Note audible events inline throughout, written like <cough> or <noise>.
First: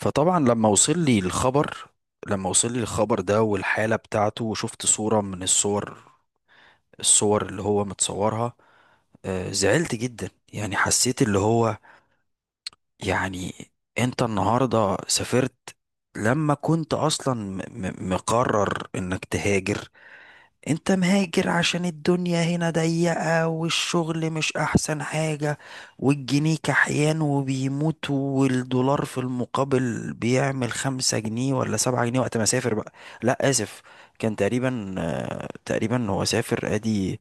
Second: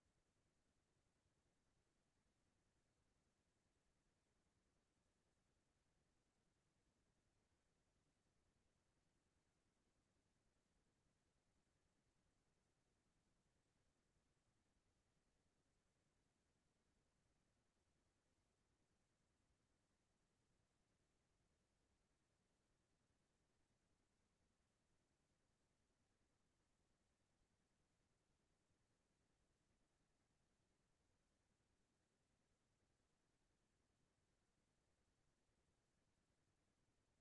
فطبعا، لما وصل لي الخبر ده، والحالة بتاعته، وشفت صورة من الصور اللي هو متصورها. زعلت جدا، يعني حسيت اللي هو يعني. انت النهاردة سافرت لما كنت اصلا مقرر انك تهاجر. انت مهاجر عشان الدنيا هنا ضيقة، والشغل مش احسن حاجة، والجنيه كحيان وبيموت، والدولار في المقابل بيعمل 5 جنيه ولا 7 جنيه وقت ما سافر بقى. لا، اسف. كان تقريبا هو سافر ادي.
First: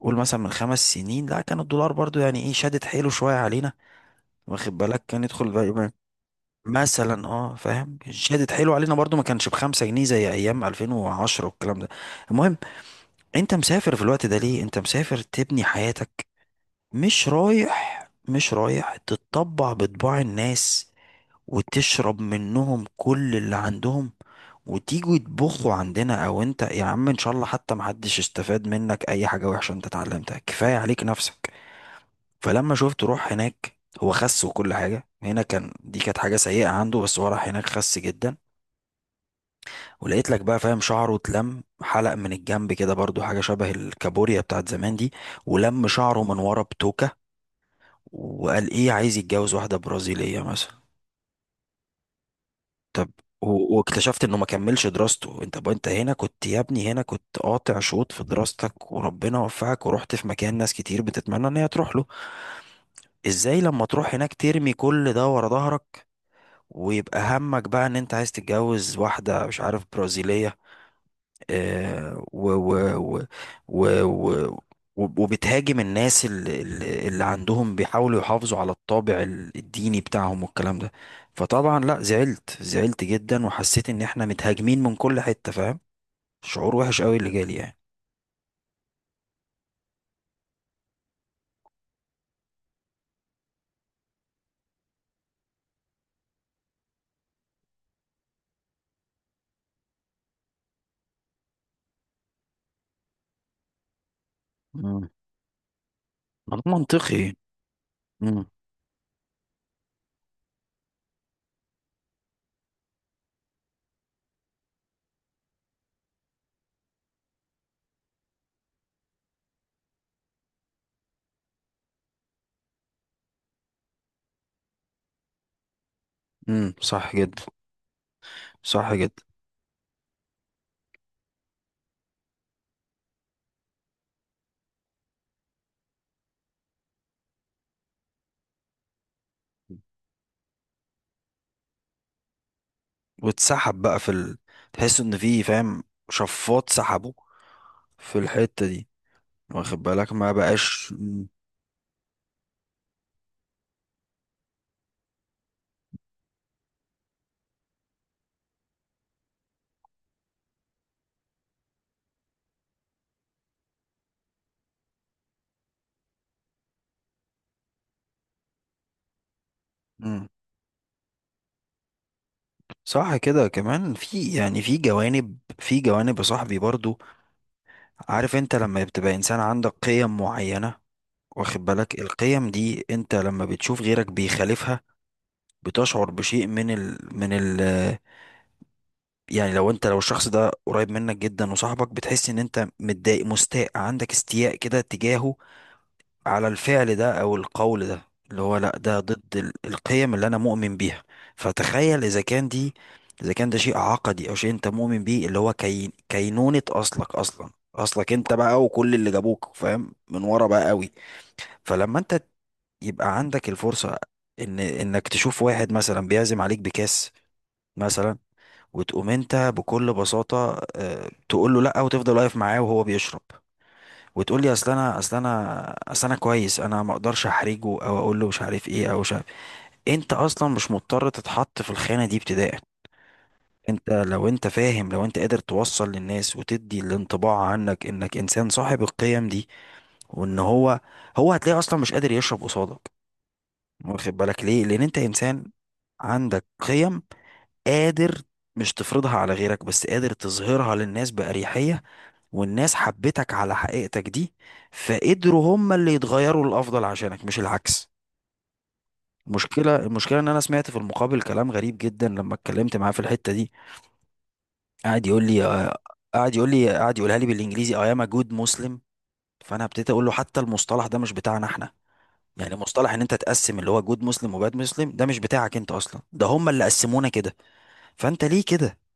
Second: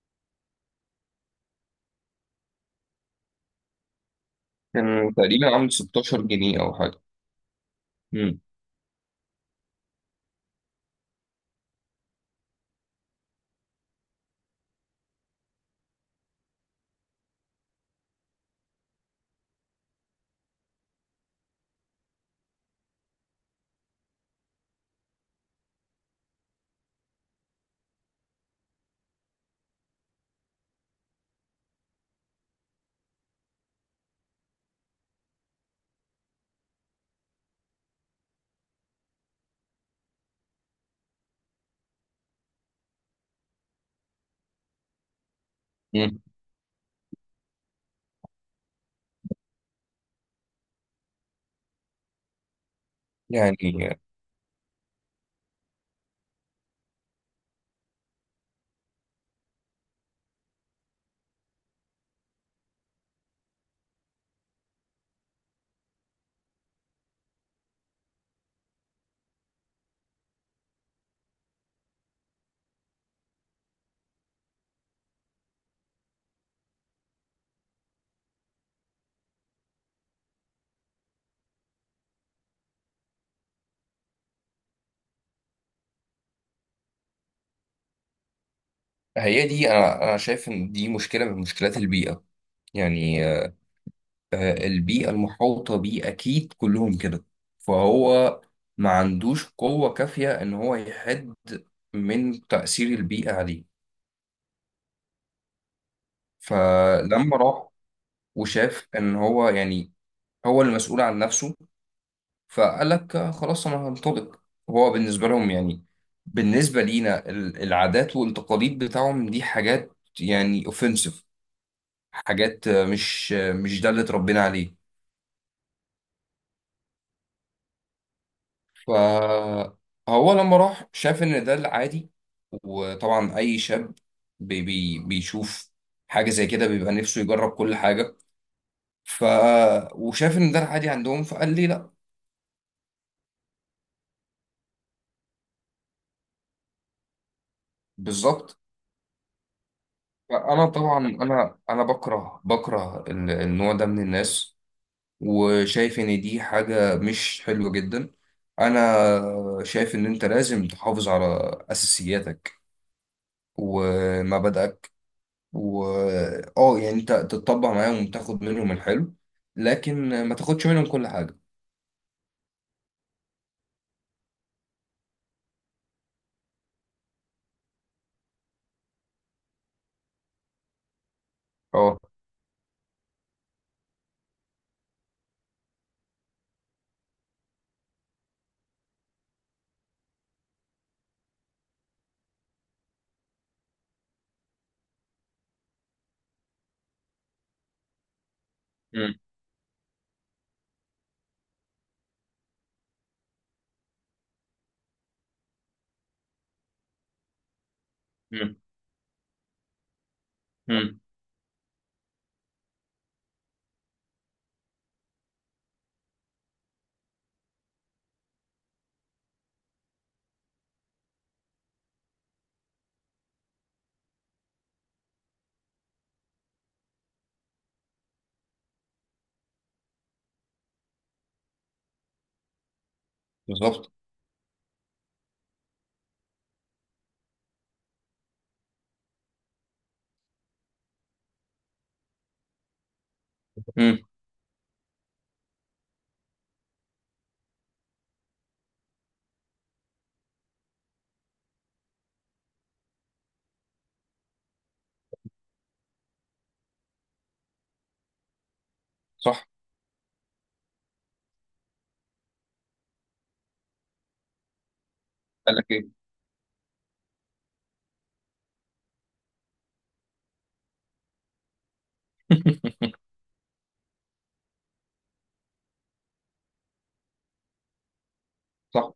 قول مثلا من 5 سنين، لا، كان الدولار برضو يعني ايه، شادت حيله شوية علينا. واخد بالك كان كان يدخل تقريبا عامل بقى- 16 جنيه او حاجه. مثلا، اه، فاهم، امم شادت حيله علينا برضو، ما كانش بـ5 جنيه زي ايام 2010 والكلام ده. المهم، انت مسافر في الوقت ده ليه؟ انت مسافر تبني حياتك. مش رايح تتطبع بطباع الناس، وتشرب منهم كل اللي عندهم، وتيجوا يطبخوا عندنا. او انت يا عم، ان شاء الله حتى محدش استفاد منك اي حاجة وحشة انت اتعلمتها، كفاية عليك نفسك. فلما شفت، روح هناك هو خس، وكل حاجة هنا كان، دي كانت حاجة سيئة عنده، بس هو راح هناك خس جدا. ولقيت لك بقى، فاهم، شعره اتلم، حلق من الجنب كده برضو، حاجة شبه الكابوريا بتاعت زمان دي. ولم امم شعره من ورا بتوكة، وقال ايه، عايز يتجوز واحدة برازيلية مثلا. طب. يعني واكتشفت انه ما كملش دراسته. انت بقى انت هنا كنت يا ابني، هنا كنت قاطع شوط في دراستك وربنا وفقك، ورحت في مكان ناس كتير بتتمنى ان هي تروح له. ازاي لما تروح هناك ترمي كل ده ورا ظهرك، ويبقى همك بقى ان انت عايز تتجوز واحدة مش عارف برازيلية؟ آه، و و و و و وبتهاجم الناس اللي عندهم بيحاولوا يحافظوا على الطابع الديني بتاعهم والكلام ده. فطبعا لا، زعلت جدا، وحسيت ان احنا متهاجمين من كل حتة، فاهم، شعور وحش قوي اللي جالي يعني. هي دي، انا شايف ان دي مشكله من مشكلات البيئه. يعني البيئه المحاوطه بيه اكيد كلهم كده، فهو ما عندوش قوه كافيه ان هو يحد من تاثير البيئه عليه. مم. منطقي. فلما راح امم. وشاف ان هو يعني هو المسؤول عن نفسه، فقال لك خلاص انا هنطلق. هو بالنسبه لهم، يعني بالنسبه لينا العادات والتقاليد بتاعهم دي حاجات يعني اوفنسيف. حاجات مش ده اللي اتربينا عليه. امم، صح جدا، صح جدا. فهو لما راح شاف ان ده العادي، وطبعا اي شاب بي بي بيشوف حاجه زي كده بيبقى نفسه يجرب كل حاجه. ف وشاف ان ده العادي عندهم، فقال لي لا. واتسحب بقى تحس ان في، فاهم، شفاط سحبه في بالظبط. الحتة دي، واخد بالك، ما فانا بقاش. طبعا انا بكره النوع ده من الناس، وشايف ان دي حاجة مش حلوة جدا. انا شايف ان انت لازم تحافظ على اساسياتك ومبادئك، و اه يعني انت تتطبع معاهم وتاخد منهم الحلو، لكن امم، ما تاخدش منهم كل حاجة. صح كده كمان. في يعني، في جوانب يا صاحبي برضو. عارف، انت لما بتبقى انسان عندك قيم معينة، واخد بالك، اه القيم دي انت لما بتشوف غيرك بيخالفها، بتشعر بشيء من ال يعني لو انت، لو الشخص ده قريب منك جدا وصاحبك، بتحس ان انت متضايق، مستاء، عندك استياء كده تجاهه، على الفعل ده او القول ده، اللي هو لا، ده مم. ضد القيم اللي انا مؤمن بيها. فتخيل اذا كان دي، اذا كان ده شيء عقدي، او شيء انت مؤمن بيه، اللي هو كينونة اصلك انت مم. بقى، وكل اللي جابوك، فاهم، من ورا بقى قوي. مم. فلما انت يبقى عندك الفرصة ان انك تشوف واحد مثلا بيعزم عليك بكاس مثلا، وتقوم انت بكل بساطة، تقول له لا، وتفضل واقف معاه وهو بيشرب، وتقول لي اصل انا كويس، انا ما اقدرش احرجه، او اقول له مش عارف ايه، او مش عارف إيه. انت اصلا مش مضطر تتحط في الخانه دي ابتداء. انت بالظبط. لو انت، فاهم، لو انت قادر توصل للناس وتدي الانطباع عنك انك انسان صاحب القيم دي، وان هو هتلاقيه اصلا مش قادر يشرب قصادك. امم واخد بالك ليه؟ لان انت انسان عندك قيم، قادر، مش تفرضها على غيرك بس قادر تظهرها للناس بأريحية، والناس حبتك على حقيقتك دي، فقدروا هم اللي يتغيروا للأفضل عشانك مش العكس. صح. المشكلة إن أنا سمعت في المقابل كلام غريب جدا لما اتكلمت معاه في الحتة دي. قعد يقول لي قال لك آه، ايه؟ قعد يقول لي قعد يقولها لي بالإنجليزي: I am a good Muslim. فأنا ابتديت أقول له حتى المصطلح ده مش بتاعنا إحنا. يعني مصطلح إن <laughs> أنت تقسم اللي هو جود مسلم وباد مسلم، ده مش بتاعك أنت أصلا، ده هم اللي قسمونا كده. فأنت ليه كده؟ صح.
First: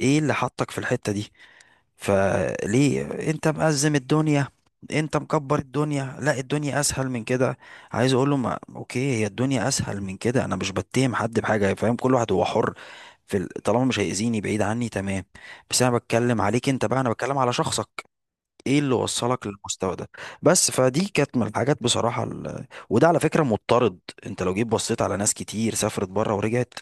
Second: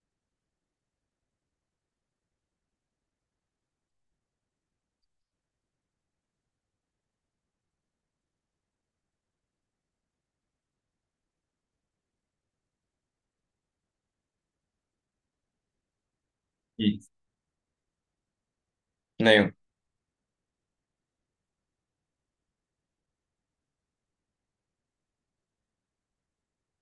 إيه اللي حطك في الحتة دي؟ فليه انت مأزم الدنيا، انت مكبر الدنيا، لا، الدنيا اسهل من كده. عايز اقول له، ما اوكي، هي الدنيا اسهل من كده، انا مش بتهم حد بحاجه، فاهم، كل واحد هو حر في طالما مش هيأذيني بعيد عني، تمام. بس انا بتكلم عليك انت بقى، مم. انا بتكلم على شخصك. ايه اللي وصلك ايوه، للمستوى ده؟ بس فدي كانت من الحاجات، بصراحه، وده على فكره مضطرد. انت لو جيت بصيت على ناس كتير سافرت بره ورجعت،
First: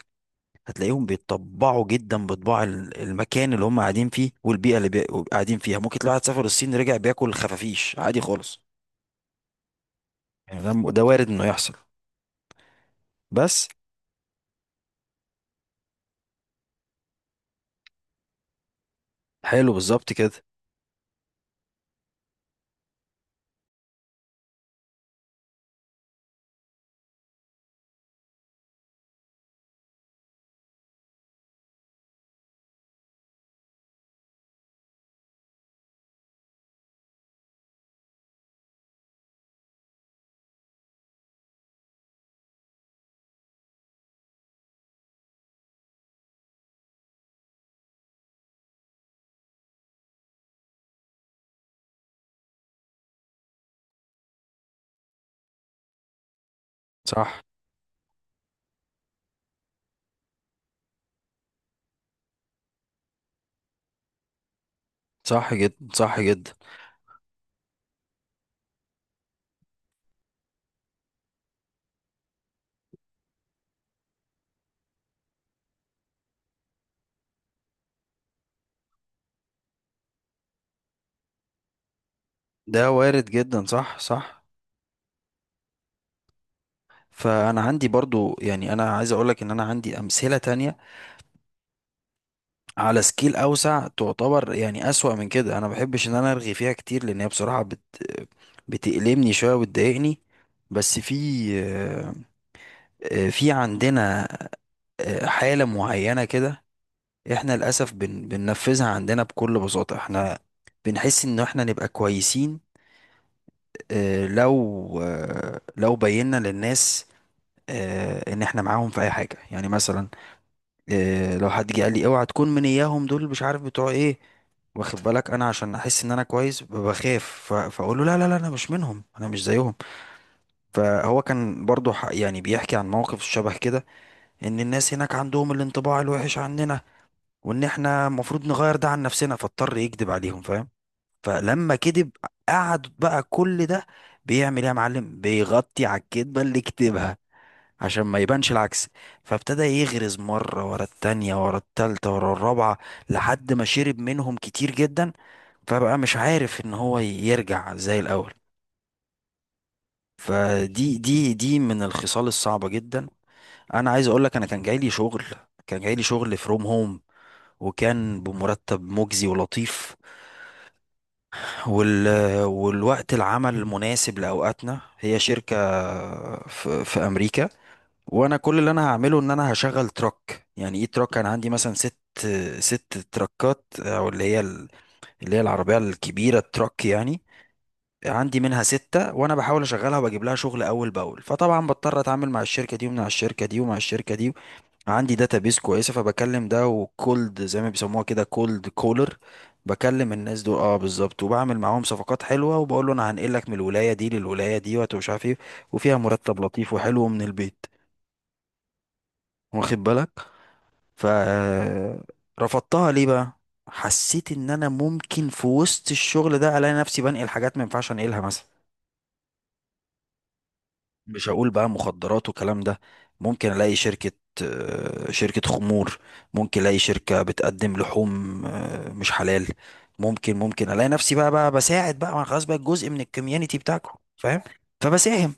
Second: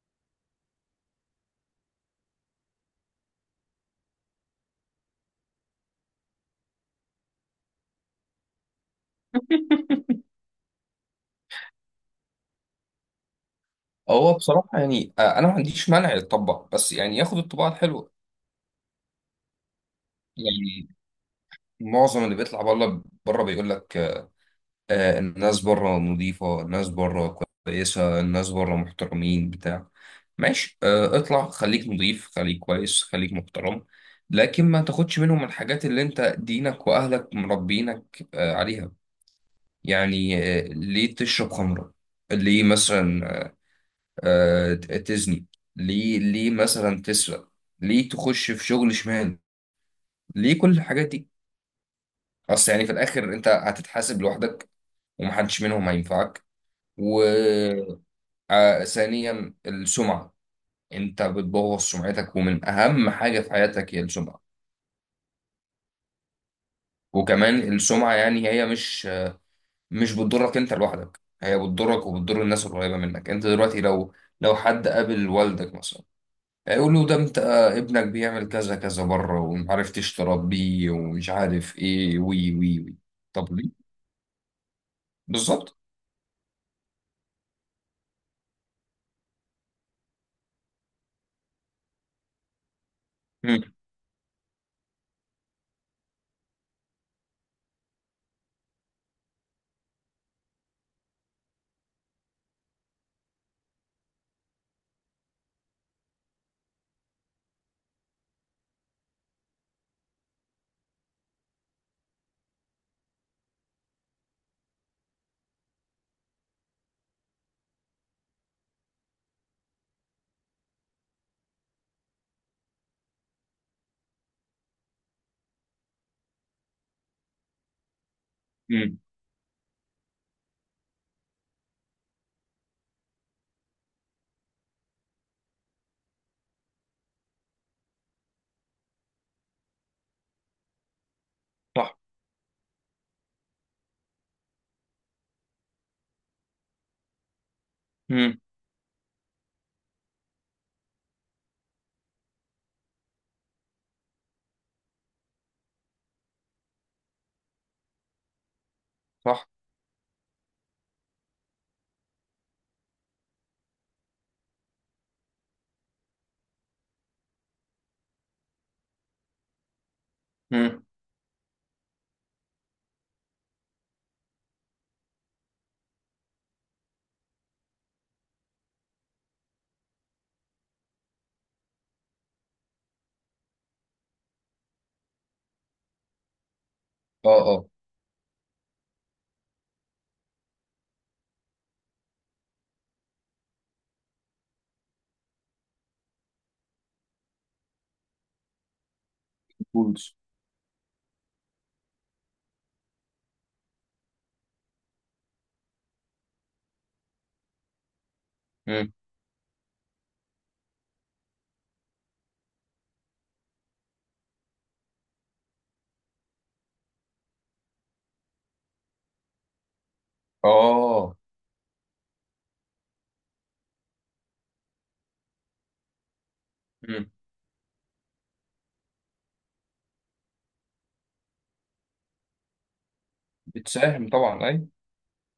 هتلاقيهم بيتطبعوا جدا بطباع المكان اللي هم قاعدين فيه، والبيئة اللي قاعدين فيها. ممكن تلاقي واحد سافر الصين رجع بياكل خفافيش عادي خالص، يعني ده وارد انه يحصل. بس. هو بصراحة يعني أنا ما عنديش مانع يتطبع، بس يعني ياخد الطباعة الحلوة. حلو، بالظبط كده. يعني معظم اللي بيطلع بره بره بيقول لك الناس بره نظيفة، الناس بره كويسة، الناس بره محترمين بتاع. ماشي، اطلع خليك نظيف، خليك كويس، خليك محترم، لكن ما تاخدش منهم الحاجات اللي انت دينك واهلك مربينك عليها. يعني ليه تشرب خمرة؟ ليه مثلا تزني؟ ليه مثلا تسرق؟ ليه تخش في شغل شمال؟ ليه كل الحاجات دي؟ اصل يعني في الاخر انت هتتحاسب لوحدك، ومحدش منهم هينفعك، و... صح، ثانيا السمعة. انت بتبوظ سمعتك، ومن اهم حاجة في حياتك هي السمعة. صح جدا، صح جدا. وكمان السمعة يعني هي مش بتضرك انت لوحدك، هي بتضرك وبتضر الناس القريبة منك. انت دلوقتي لو حد قابل والدك مثلا، هيقول له ده انت، ابنك بيعمل كذا كذا بره، ومعرفتش تربيه، ومش عارف ايه، وي وي ده وي. وارد طب جدا، ليه؟ صح، صح. بالظبط. فانا عندي برضو، يعني انا عايز اقولك ان انا عندي امثلة تانية على سكيل مم، اوسع، تعتبر يعني اسوأ من كده، انا ما بحبش ان انا ارغي فيها كتير لان هي بصراحة بتألمني شوية وتضايقني. بس في عندنا، حالة معينة كده. احنا للأسف بننفذها عندنا بكل بساطة، احنا بنحس ان احنا نبقى كويسين، لو بينا للناس، ان احنا معاهم في اي حاجة، يعني مثلا، لو حد جه قال لي اوعى تكون من اياهم دول مش عارف بتوع ايه. واخد بالك، انا عشان احس ان انا كويس، بخاف، فاقول له لا لا لا، انا مش مم، منهم انا مش زيهم. فهو كان برضو يعني بيحكي عن موقف شبه كده، ان الناس هناك عندهم الانطباع الوحش عننا، وان احنا المفروض نغير ده عن نفسنا، فاضطر يكذب عليهم، فاهم. فلما صح، كذب، قعد بقى كل ده بيعمل ايه يا معلم؟ بيغطي على الكذبة اللي كتبها عشان ما مم، يبانش العكس. فابتدى يغرز مرة ورا التانية، ورا التالتة، ورا الرابعة، لحد ما شرب منهم كتير جدا، فبقى مش عارف ان هو يرجع زي الاول. صح. فدي دي دي من الخصال الصعبة جدا. انا عايز اقول لك، انا كان جاي لي شغل فروم هوم، وكان بمرتب مجزي ولطيف، مم. وال... والوقت العمل مناسب لأوقاتنا. هي شركة في أمريكا، وأنا كل اللي أنا هعمله إن أنا هشغل تراك. يعني إيه تراك؟ أنا عندي مثلا ست تراكات، أو اللي هي العربية الكبيرة التراك يعني. اه اه. عندي منها ستة، وأنا بحاول أشغلها وبجيب لها شغل أول بأول. فطبعا بضطر أتعامل مع الشركة دي ومع الشركة دي ومع الشركة دي. عندي داتابيس كويسه، فبكلم ده وكولد زي ما بيسموها كده كولد كولر، بكلم تولز. الناس دول، اه بالظبط، وبعمل معاهم صفقات حلوه، وبقول له انا هنقلك من الولايه دي للولايه دي، ومش عارف ايه، وفيها مرتب لطيف وحلو من البيت، مم. واخد بالك. ف رفضتها ليه بقى؟ حسيت ان انا ممكن في وسط الشغل ده الاقي نفسي بنقل حاجات ما ينفعش انقلها، مثلا، اه. مش هقول بقى مخدرات وكلام ده. ممكن الاقي شركة، شركة خمور، ممكن الاقي مم. شركة بتقدم لحوم، مش حلال. ممكن الاقي نفسي بقى بساعد بقى، ما أنا خلاص بقى جزء من الكوميونتي بتاعكم، بتساهم فاهم، طبعا اي. فبساهم.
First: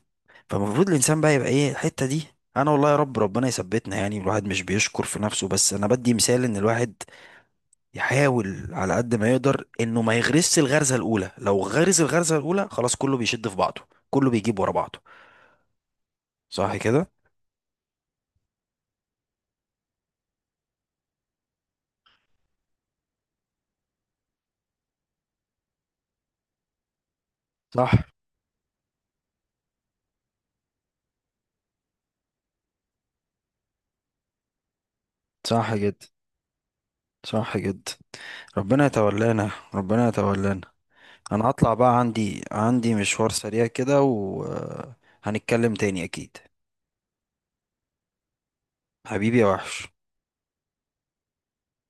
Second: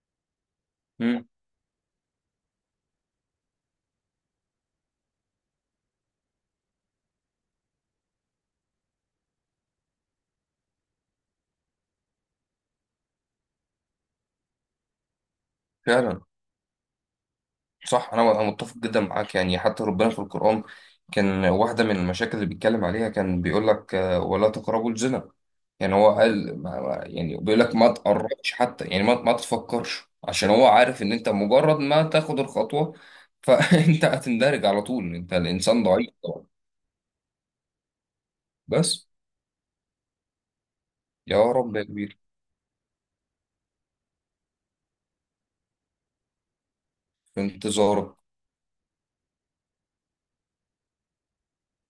فالمفروض الانسان مم. بقى يبقى ايه الحتة دي. انا والله يا رب، ربنا يثبتنا. يعني الواحد مش بيشكر في نفسه، بس انا بدي مثال ان الواحد يحاول على قد ما يقدر انه ما يغرسش الغرزة الاولى. لو غرس الغرزة الاولى، خلاص، كله بيشد في بعضه، كله بيجيب ورا بعضه. فعلا. صح كده. صح، انا متفق جدا معاك. يعني حتى ربنا في القرآن، كان واحدة من المشاكل اللي بيتكلم عليها، كان بيقول لك ولا تقربوا الزنا. يعني هو قال يعني بيقول لك ما صح، تقربش حتى، يعني ما تفكرش، عشان هو عارف ان انت مجرد ما تاخد الخطوة، فانت <laughs> هتندرج على طول. انت صح الانسان جدا، ضعيف طبعا. صح جدا. ربنا بس، يتولانا، ربنا يتولانا. يا انا هطلع رب يا بقى، كبير. عندي مشوار سريع كده، وهنتكلم تاني اكيد. في انتظارك. حبيبي يا وحش.